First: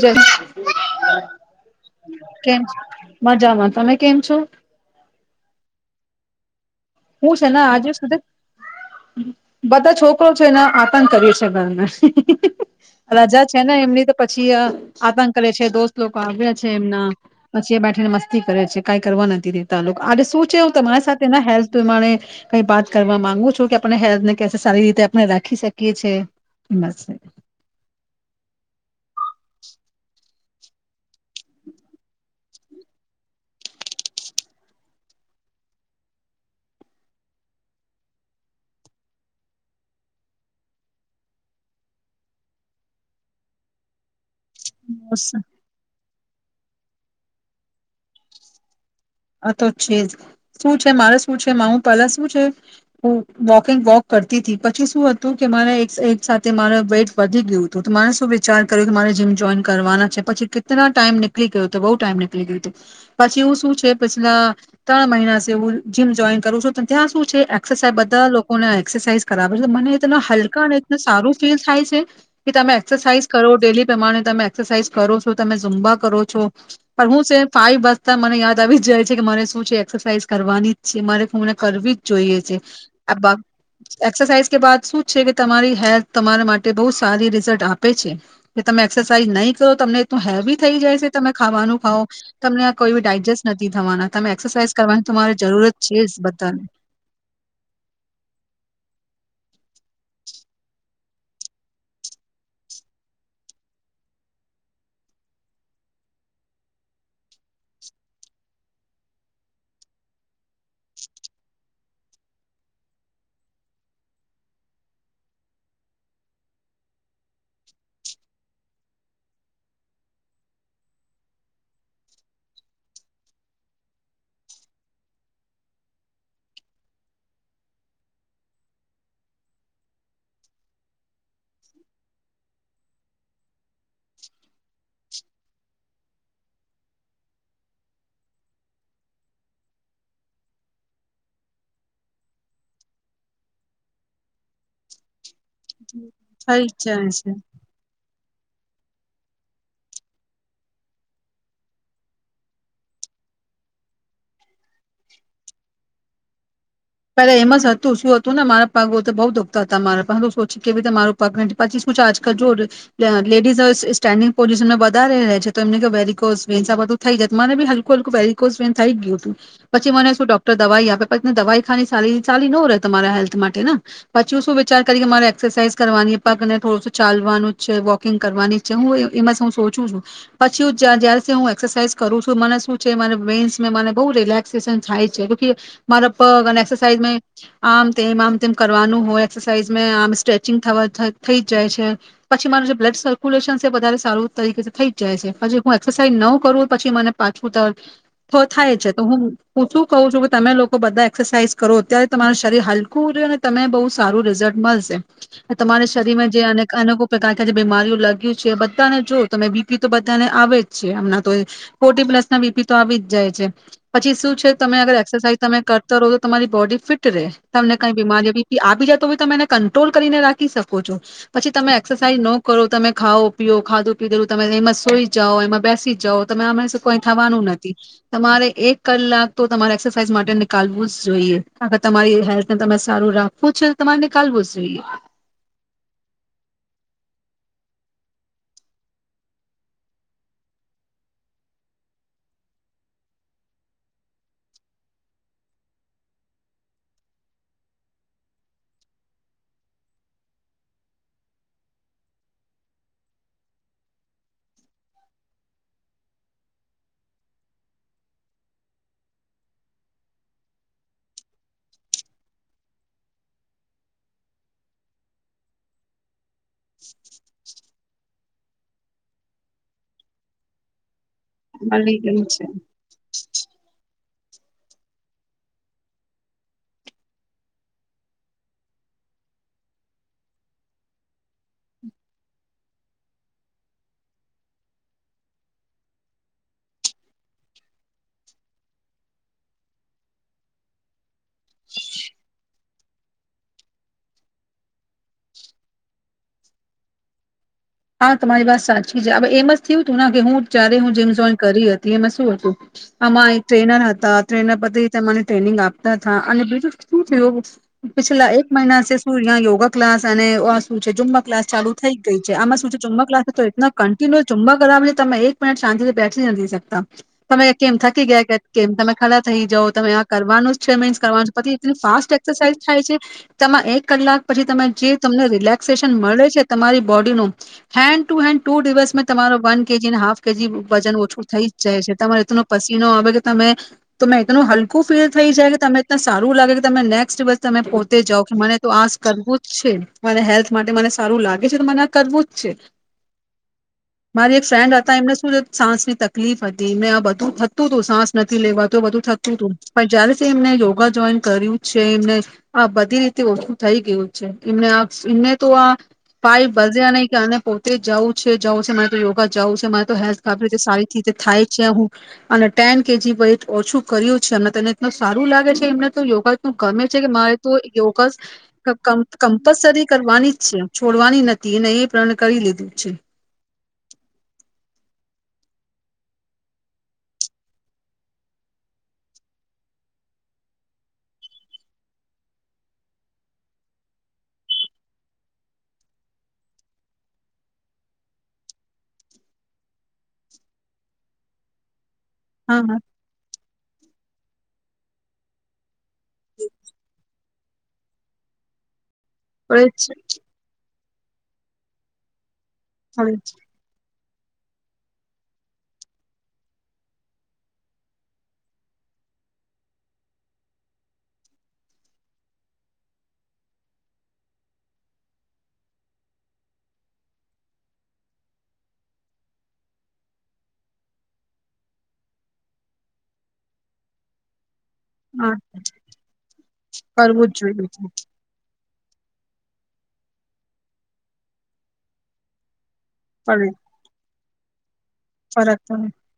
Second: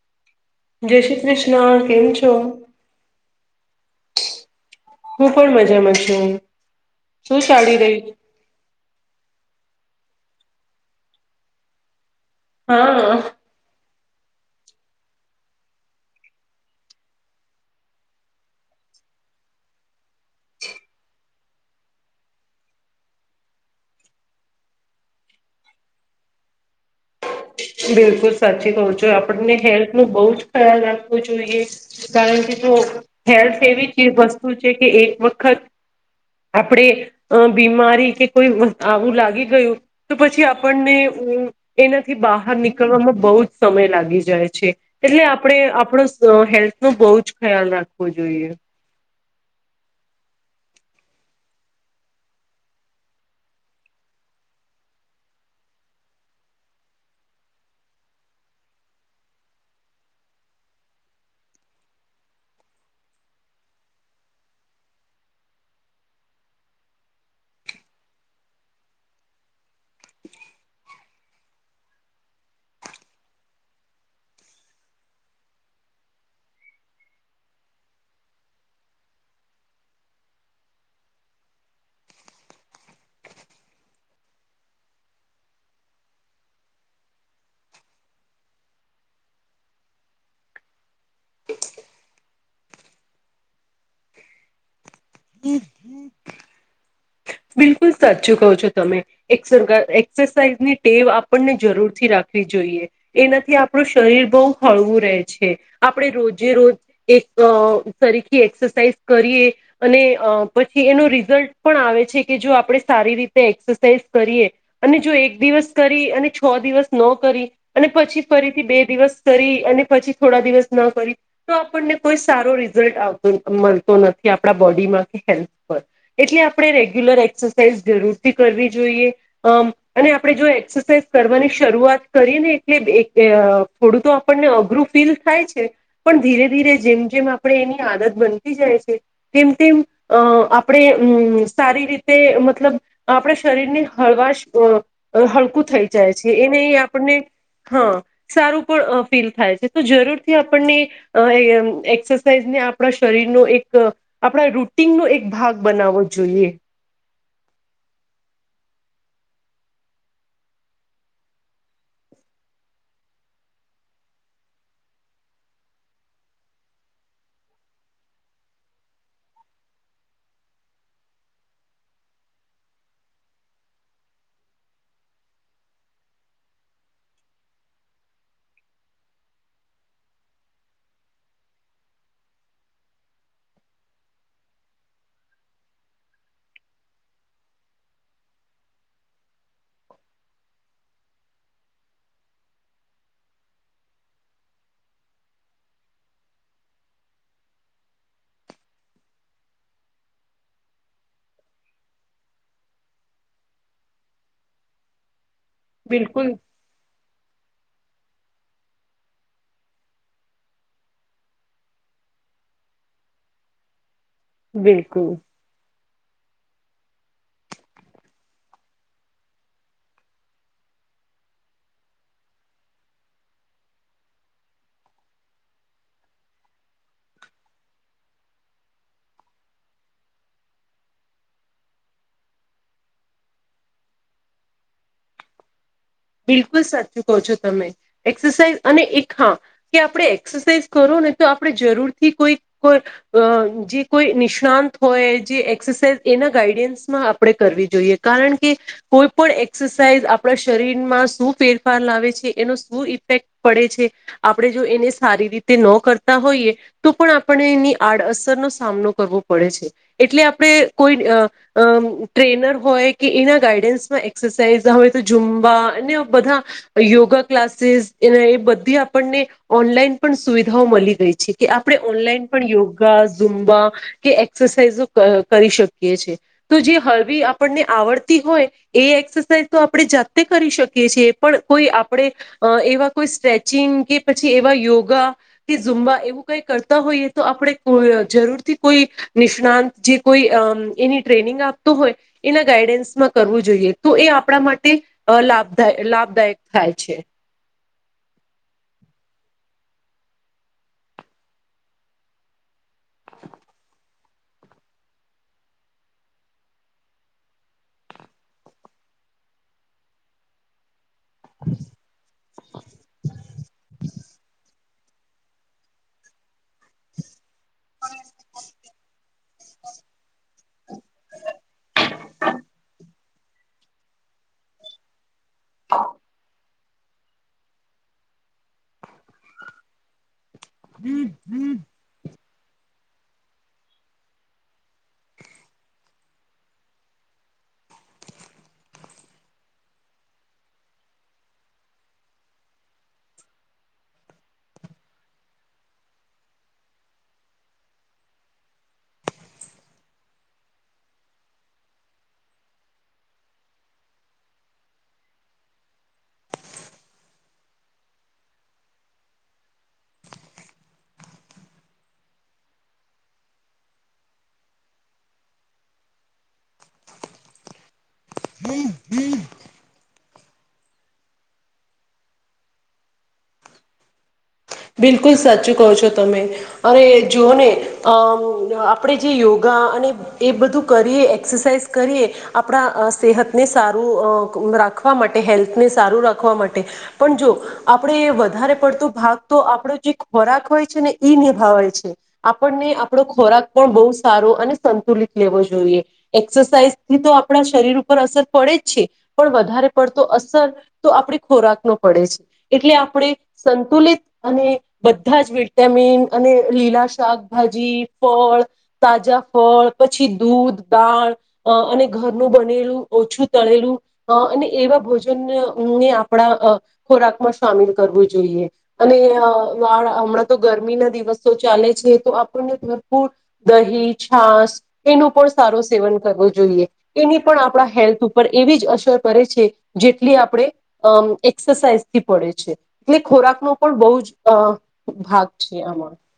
જ [inaudible] જય શ્રી કૃષ્ણ કેમ છો? કેમ મજામાં તમે કેમ છો? હું પણ મજામાં છું. હું શું છે ના ચાલી આજે રહી સુધી બધા છોકરો છે એને આતંક કર્યું છે ઘરના હા રાજા છે ને એમની તો પછી આતંક કરે છે, દોસ્ત લોકો આવ્યા છે, એમના પછી એ બેઠીને મસ્તી કરે છે, કાઈ કરવા નથી દેતા આ લોક આજે શું છે હું તમારી સાથે ના હેલ્થ [unintelligible] કઈ વાત કરવા માંગુ છું કે આપણે હેલ્થને કેસે સારી રીતે આપણે રાખી શકીએ છે બિલકુલ સાચી કહું છું આપણને હેલ્થ ન બઉ જ ખ્યાલ રાખવો જોઈએ, કારણ કે જો હેલ્થ એવી વસ્તુ છે કે એક વખત આપડે બીમારી કે કોઈ આવું લાગી ગયું તો પછી આપણને એનાથી બહા બહાર નીકળવામાં બહુ જ સમય લાગી જાય. છે એટલે આપણેે આપણો [unintelligible] તો હેલ્થ નો બહુ જ ખ્યાલ રાખવો જોઈએ. આ તો છેજ શું છે મારે શું છે મા ઉ પહેલા શું છે, હું વોકિંગ વોક કરતી તી, પછી શું હતું કે મારે એક એક સાથે મારે વેઇટ વધી ગ્યું તુ તો મારે શું વિચાર કર્યો કે મારે જીમ જોઈન કરવાના છે, પછી કિતના ટાઈમ નીકળી ગયો હતો, બઉ ટાઈમ નીકળી ગ્યો તો પછી એવું શું છે ફીસ ના ત્રણ મહિના [unintelligible] વુ જીમ જોઈન કરું છું, ત્યાં શું છે એક્રસા બધા લોકોને એક્સરસાઇઝ કરાવ છે, મને ઈતના હલકા અને સારું ફીલ થાય છે કે તમે એક્સરસાઇઝ કરો ડેલી પ્રમાણે તમે એક્સરસાઇઝ કરો છો તમે ઝુંબા કરો છો, પણ હું છે ફાઈવ બજતા મને યાદ દ આવી જાય છે કે મારે શું છે એક્સરસાઇઝ કરવાની જ છે, મારે શું મને કરવી જ જોઈએ છે, આ એક્સરસાઇઝ કે બાદ શું છે કે તમારી હેલ્થ તમારા માટે બહુ સારી રિઝલ્ટ આપે છે, કે તમે એક્સરસાાઈઝ નહીં કરો તમને તો હેવી થઈ જાય છે તમે ખાવાનું ખાવ તમને આ કોઈ બી ડાયજેસ્ટ નથી થવાના તમે એક્સરસાઇઝ કરવાની તમારે જરૂરત છે જ બધાને. બિલકુલ સાચું કહો છો તમે એ એક્સરસાઇઝની ટેવ આપણને જરૂરથી રાખવી જોઈએ, એનાથી આપણું શરીર બહુ હળવું રહે છે, આપણે રોજે રોજ એક તરીકે એક્સરસાઇઝ કરીએ અને પછી એનો રિઝલ્ટ પણ આવે છે કે જો આપણે સારી રીતે એક્સરસાઇઝ કરીએ અને જો એક દિવસ કરી અને છ દિવસ ન કરી અને પછી ફરીથી બે દિવસ કરી અને પછી થોડા દિવસ ન કરી તો આપણને કોઈ સારો રિઝલ્ટ આવતો મળતો નથી આપણા બોડીમાં કે હેલ્થ પર એટલે આપણે રે રગ્યુલર એક્સરસાઇઝ જરૂર થી કરવી જોઈએ, અમ અને આપણે જો એક્સરસાઇઝ કરવાની શરૂઆત કરીએ ને એટલે એક બે અ થોડું તો આપણને અઘરું ફીલ થાય છે, પણ ધીરે ધીરે જેમ જેમ આપણે એની આદત બનતી જાય છે તેમ તેમ આપડે અમ સારી રીતે મતલબ આપણે શરીર ની હળવાસ [unintelligible] બુત થઈ જાય છે એને જ જાય આપણને છે. હ. સારું પણ ફીલ થાય છે તો જરૂરથી આપણને એક્સરસાઇઝને આપણા શરીરનો એક આપણા રૂટીનનો એક ભાગ બનાવવો જોઈએ. [inaudible] પેલા એમ જ હતું શું હતુંને મારા પગ તો બઉુ દુઃખતા હતા. મારાગ સોચી કેવી રીતે મારું પગ નથી પછી શું છે આજકાલ જો લેડીઝ સ્ટેન્ડિંગ પોઝિશનને વધારે છે. તો એમને વેરિક આ બધું થઈ જતુંને હલકું હલકું વેરીિકસ વેસ થઈ ગયું હતું. પછી મને શું ડોક્ટર દવાઈ આપે પછી દવાઈ ખા સ સાલી ન રહે તમારા હેલ્થ માટે ને પછી શું વિચાર કરી કે મારે એક્સરસાાઈઝ કરવાની પગ ને થોડું ચાલવાનું છે. વોકિંગ કરવાની છે હું એમાં હું સોચું છું પછી જ હું એક્સરસાાઈઝ કરું છું મને શું છે વેન્સ મને બહુ રિલેક્સેશન થાય છે. મારા પગ અને એક્સરસાઝ આમ તેમ આમ તેમ કરવાનું હોય એક્સરસાઇઝ આમ સ્ટ્રેચિંગ થવા થ થઈ જ જાય છે પછી માર જે બ્લડ સર્ક્યુલેશન છે વધારે સારું તરીકે થઈ જાય છે પચા હું એક્સરસાઇઝ ન કરું પછી મને પાછું તર [unintelligible] થાય છે તો હું હું શું કું છું કે તમે લોકો બધા એક્સરસાઇઝ કરો અત્યારે તમાર શરીર હલકું રે અને તમને બહુ સારું રિઝલ્ટ મલશે. તમારા બિલકુલ શરીરમાં જે અનેક અનેકો પ્રકાર જે બીમારીઓ લગ્યું છે, બધાને જો તમે બી પી તો બધાને આવે જ છે હમણાં તોયે ફોર્ટી પ્લસ ના બી પી તો આવી જ જાય છે. પછી શું છે તમે અગર બિલકુલ એક્સરસાઇઝ તમે કર ત [unintelligible] તમારી બોડી ફિટ રે, તમને કાઈ બીમારી આવી જાય તો બી તમે એને કંટ્રોલ કરીને રાખી શકો છો પછી તમે એક્સરસાઇઝ ન કરો તમે ખાઓ પીઓ ખાધું પીધેલું તમે એમાં સોઈ જાઓ એમાં બેસી જ જાઓ તમે આમાં કઈ થવાનું નથી, તમારે એક કલાક તો તમારે એક્સરસાઇઝ માટે નીકાલવું જ જોઈએ અગર તમારી હેલ્થને સારું રાખવું છે તમારે નિકાલવું જ જોઈએ. બિલકુલ સાચું કહો છો તમે એક્સરસાઇઝ અને એક હા કે આપણે એક્સરસાઇઝ કરો ને તો આપણે જરૂરથી કોઈ કો જે કોઈ નિષ્ણાત હોય જે એક્સરસાઇઝ એના ગાઈડન્સમાં આપણે કરવી જોઈએ કારણ કે કોઈ પણ એક્સરસાઇઝ આપણા શરીર. ફફ છે એનો શું ઇફેક્ટ પડે છે આપણે જો એને સારી રીતે ન કરતા હોઈએ તો પણ આપણે એની આડઅસરનોો સામનો કરવો પડે છે એટલે આપણે કોઈ ટ્રેનર હોય કે એના ગાઈડન્સમાં એઝ હોય તોવા. એને બધા. યોગા ક્લાસીસ. એ એ બધી આપણને ઓનલાઈન પણ સુવિધાઓ મળી ગઈ છે. કે આપણે મળી ગઈ ઓનલાઈન પણ છે. યોગા ઝુમબા. કે એક્સરસાઇઝો કરી શકીએ છે તો જે હળવી આપણને આવડતી હોય એ એક્સરસાઇઝ તો આપણે જાતે કરી શકીએ. પણ કોઈ આપણે એવા કોઈ સ્ટ્રેચિંગ કે પછી એવા યોગા કે ઝુંમબા એવું કઈ કરતા હોઈએ તો આપણે જરૂરથી કોઈ નિષ્ણાત જે કોઈ એની ટ્રેનિંગ આપતો હોય એના ગાઈડન્સમાં કરવું જોઈએ તો એ આપણા માટે લાભ. લાભદાયક થાય છે. હા તમારી વાત સાચી છેવે એમ થયું હતું કે હું જયારે હું જેમ જોઈન કરી હતી એમાં શું હતું. આમાં એક ટ્રેનર હતા. ટ્રેનર પીને ટ્રેનિંગ આપતા હતા અને બીજું શું થયું પછલા એક મહિના શું ત યોગા ક્લાસ અને જુમમાં ક્લાસ ચાલુ થઈ ગઈ છે આમાં ક તો કન્ટિ્ય ચું કરાવી તમે એક મિટ શાંતિથી બેઠી નથી શકે તમે કેમ થકી ગયા કે કેમ તમે ખડા થઇ જાવ તમે આ કરવાનું જ છે મિન્સ કરવાનું પછી એટલી ફાસ્ટ એક્સરસાઇઝ થાય છે તમામાં એક કલાક પછી તમે જે તમને રિલેક્સેશન મળે છે તમારી બોડીનું હેન્ડ ટુ હેન્ડ ટુ દિવસ મેં તમારો વન કેજીને હાફ કે જે વજન ઓછું થઈ જાય છે તમારેત પસીનો આવે કે તમે તોં એનું હલકું ફીલ થઈ જાય કે તમે એ સારું લાગે કે તમે નેક્સ્ટ દિવસ તમે પોતે જાવ કે મને તો આ કરવું જ છે મને હેલ્થ માટે મને સારું લાગે છે તો મને આ કરવું જ મારી એક ફ્રેન્ડ હતા એમને શું સાસની તકલીફ હતી એમને આ બધું થતું હતું સાસ નથી લેવાત બધું થતું હતું પણ જયારે એમને યોગા જોઈન કર્યું છે એમને આ બધી રીતે ઓછું થઈ ગયું છે એમને એમને તો આ પાય ભઝે અને કે આને પોતે જઉું છે જવું છે મારે તો યોગા જવું છે મારે તો હેલ્થ ખ રીતે સારી રીતે થાય છે હું અને ટેન કેજી વેઇટ ઓછું કર્યું છે અને તને એું સારું લાગે છે એમને તો યોગા એું ગમે છે કે મારે તો યોગ કમ્પલસરી કરવાની છોડવાની નથી એ પ્રણ કરી લીધું છે બિલકુલ સાચું કહો છો તમે અ જોઓને આપણે જે યોગા અને એ બધું કરીએ એક્સરસાઇઝ કરીએ આપણા સેહતને સારું રાખવા માટે હેલ્થને સારું રાખવા માટે પણ જો આપણે વધારે પડતો ભાગ તો આપણો જે ખોરાક હોય છે ને ઈ નિભાવે છે હા આપણને હા આપણો ખોરાક પણ બહુ સારો અને સંતુલિત લેવો જોઈએ એક્સરસાઇઝ થી તો આપણા શરીર ઉપર અસર પડે જ છે પણ પડે જ વધારે છે પડતો અસર તો આપે ખોરાક નો પડે છે એટલે આપણે પડે જ સંતુલિત અને બધા જ વિટામિન અને લીલા શાકભાજી ફળ તાજા ફળ પછી દૂધ દાળ અને ઘરનું બનેલું ઓછું તળેલું અને એવા ભોજનને આપણા ખોરાકમાં સામેલ કરવું જોઈએ અને વા હમણાં તો ગરમી ના દિવસો ચાલે છે તો આપણને ભરપૂર દહી છાસ એનું પણ હા સારો સેવન કરવો જોઈએ એની કરવું જ પણ જોઈએ છે આપણા હેલ્થ ઉપર એવી જ કરે છે જેટલી આપણે અ એક્સરસાઇઝથી પડે છે એટલે ખોરાક પડે નો હા ફરક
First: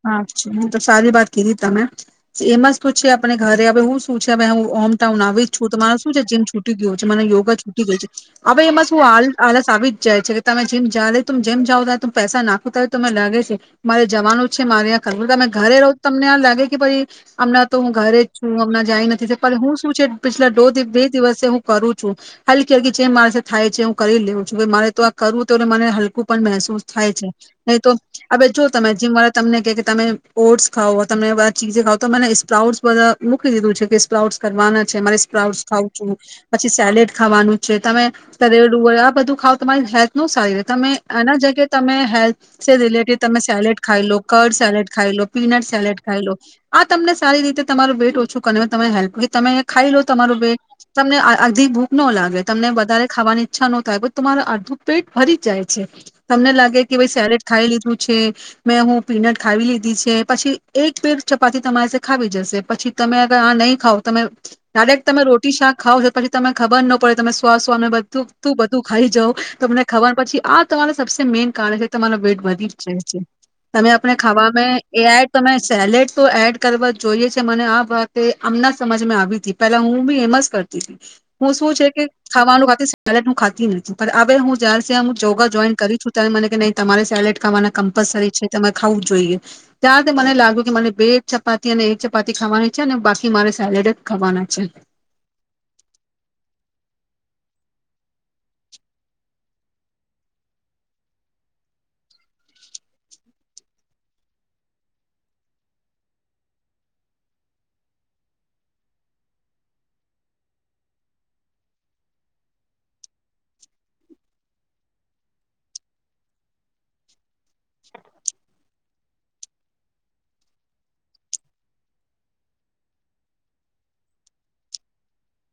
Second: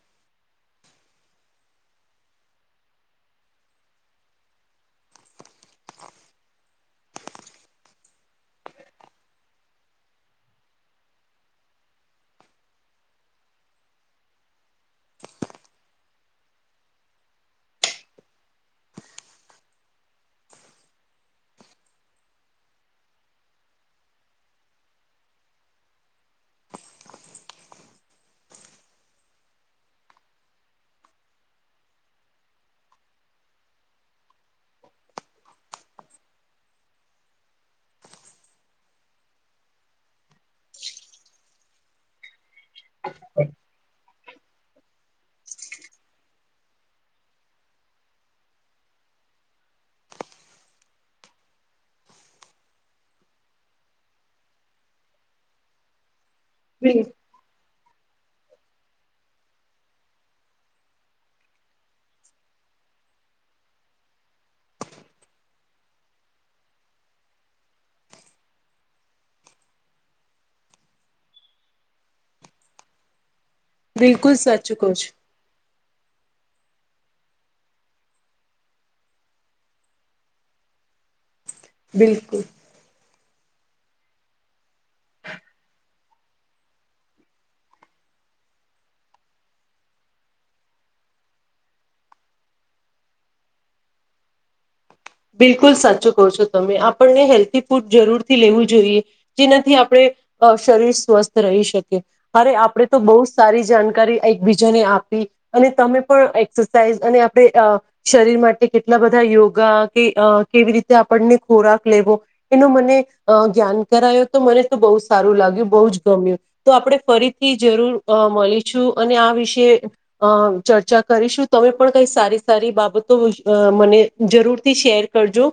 હા હ તો સારી વાત કીધી તમે એમાં શું છે આપ ઘરે હવે હું શું છે હું હોમ ટાઉન આવી જ છું તો મારે શું છે જીમ છૂટી ગયું છે મને યોગા છૂટી ગયું છે હવે એમાં શું આલસ આવી જ જાય છે કે તમે જીમ જ લ ત જેમ જાવ હોય ત પૈસા નાખુ ત્યારે તમે લાગે છે મારે જવાનું જ છે મારેં કરવું અ ઘરે રહ તમને આ લાગે કે ભાઈ હમણાં તો હું ઘરે જ છું હમણાં જાય નથી હું શું છે પછલાો બે દિવસે હું કરું છું હલકી હલકી જેમ મારે થાય છે હું કરી લેઉું છું મારે તો આ કરવું તો એને મને હલકું પણ મહેસૂસ થાય છે નહીં તો હ જો તમે જેમ મા તમને કે તમે ઓટ્સ ખાવ તમે બધ ચીજે ખાવ તો મને સ્પ્રાઉટ્સ બધા મૂકી દીધું છે કે સ્પ્રાઉટ્સ કરવાના છે મારે સ્પ્રાઉટ્સ ખાવ છું પછી સેલેડ ખાવાનું છે તમે તરેલુ હોય આ બધું ખાવ તમારી હેલ્થ ન સારી તમે એના જગ્યા તમે હેલ્થ રિલેટેડ તમે સેલેડ ખાઈ લો કર સેલેડ ખાઈ લો પીનટ સેલેડ ખાઈ લો આ તમને સારી રીતે તમારું વેટ ઓછું કર તમે હેલ્પ કર તમે ખાઈ લો તમારું વેટ તમને આધી ભૂખ ન લાગે તમને વધારે ખાવાની ઈચ્છા ન થાય તમારું અડધું પેટ ભરી જ જાય છે તમને લાગે કે બિલ ભાઈ સેલેટ ખાઈ લીધું પછ છે [inaudible] મેં હું પીનટ ખાવી લીધી છે પછી એક પેર ચપાતી તમારી ખાવી જશે પછી તમેર આ નહીં ખાવ તમે ડાયરેક્ટ તમે રોટી શાક ખાવ છો પછી તને ખબર ન પડે તમે શવા શવા બધું તું બધું ખાઈ જાવ તમને ખબર પછી આ તમારા સબસે મેન કારણે છે તમારો વેટ વધી જ જાય છે તમે આપણે બિલકુલ સાચું ખાવામાં કહો એ છો આડ તમે સેલેડ તો એડ કરવા જોઈએ છે મને આ વાત આમણા સમજમાં આવી હતી પેલા હું બી એમસ કરતી તી હું શું છે કે બિલકુલ ખાવાનું ખા સિગલેટ નું ખાું નથી હવે હું જયારે હ જોયોગા જોઈન કરીું છું ત્યારે મને ન તમારે સેલેડ ખાવાના કમ્પલસરી છે તમે ખાવું જોઈએ ત્યાર મને લાગ્યું કે મને બે ચપાતી અને એક ચપાતી ખાવાની છે અને બાકી મારે સેલેડ જ ખાવાના છે બિલકુલ સાચું કહો છો તમે આપણને હેલ્થી ફૂડ જરૂરથી લેવું જોઈએ જેનાથી આપણે શરીર સ્વસ્થ રહી શકીએ અરે આપડણે તો બહુ સારી જાણકારી એકબીજાને આપી અને તમે પણ એક્સરસાઇઝ અને આપણે શરીર માટે કેટલા બધા યોગા કે કેવી રીતે આપણને ખોરાક લેવો એનું મને ધ્્યાન કરાયો તો મને તો બહુ સારું લાગ્યું બહુ જ ગમ્યું તો આપણે ફરી થી જરૂર મળી જો અને આ વિશે અ ચર્ચા કરીશું તમે પણ કઈ સારી સારી બાબતો અ મને જરૂર થી શેર કરજો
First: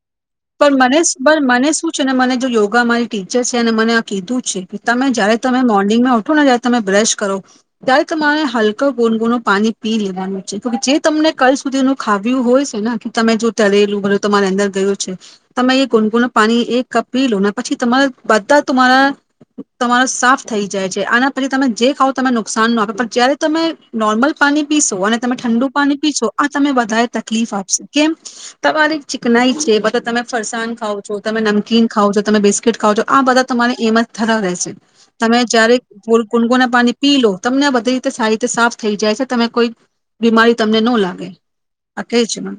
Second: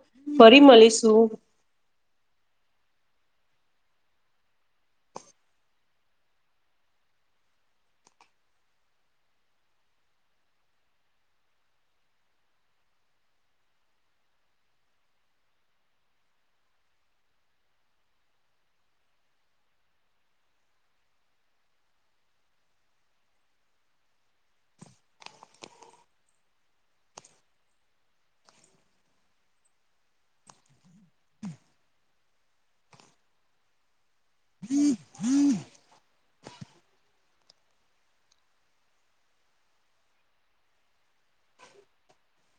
પણ મને મને શું છે ને મને જો યોગા મારી ટીચર છે ને મને આ કીધું છે કે તમે જયારે તમે મોર્નિંગમાં ઉઠો ને જયારે તમે બ્રશ કરો ત્યારે તમારે હલક ગોનગોનું પાણી પી લેવાનું છે જે તમને કાલ સુધીનું ખાવ્યું હોય છે ને કે તમે જો તરેલું ભલો તમારી અંદર ગયું છે તમે એ ગુનગુનુ પાણી એક કપ પી લો પછી તમારા બધા તમારા તમારો સાફ થઈ જાય છે આના પછી તમે જે ખાવ તને નુકસાન ન આપ પણ જયારે તમે નોર્મલ પાણી પીશો અને તમે ઠંડુ પાણી પીશો આ તમે વધારે તકલીફ આપશ કેમ તમારી ચીકનાઈ છે તમે ફરસાણ ખાવ છો તમે નમકીન ખાવ છો તમે બિસ્કીટ ખાવઓ છો આ બધા તમારે એમ થતા રહેેશે તમે જ્યારે ગુનગુ ના પાણી પી લો તમને બધી રીતે સારી રીતે સાફ થઈ જાય છે તમે કોઈ બીમારી તમને ન લાગે આ કે છે મમ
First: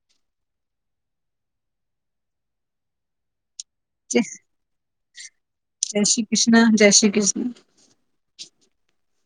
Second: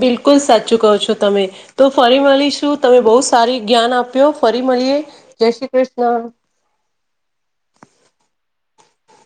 બિલકુલ સાચું કહો છો તમે તો ફરી મળીશું તમે બહુ સારી જ્ઞાન જય આપ્યો ફરી મળીએ જય શ્રી કૃષ્ણ શ્રી કૃષ્ણ જય શ્રી કૃષ્ણ [inaudible]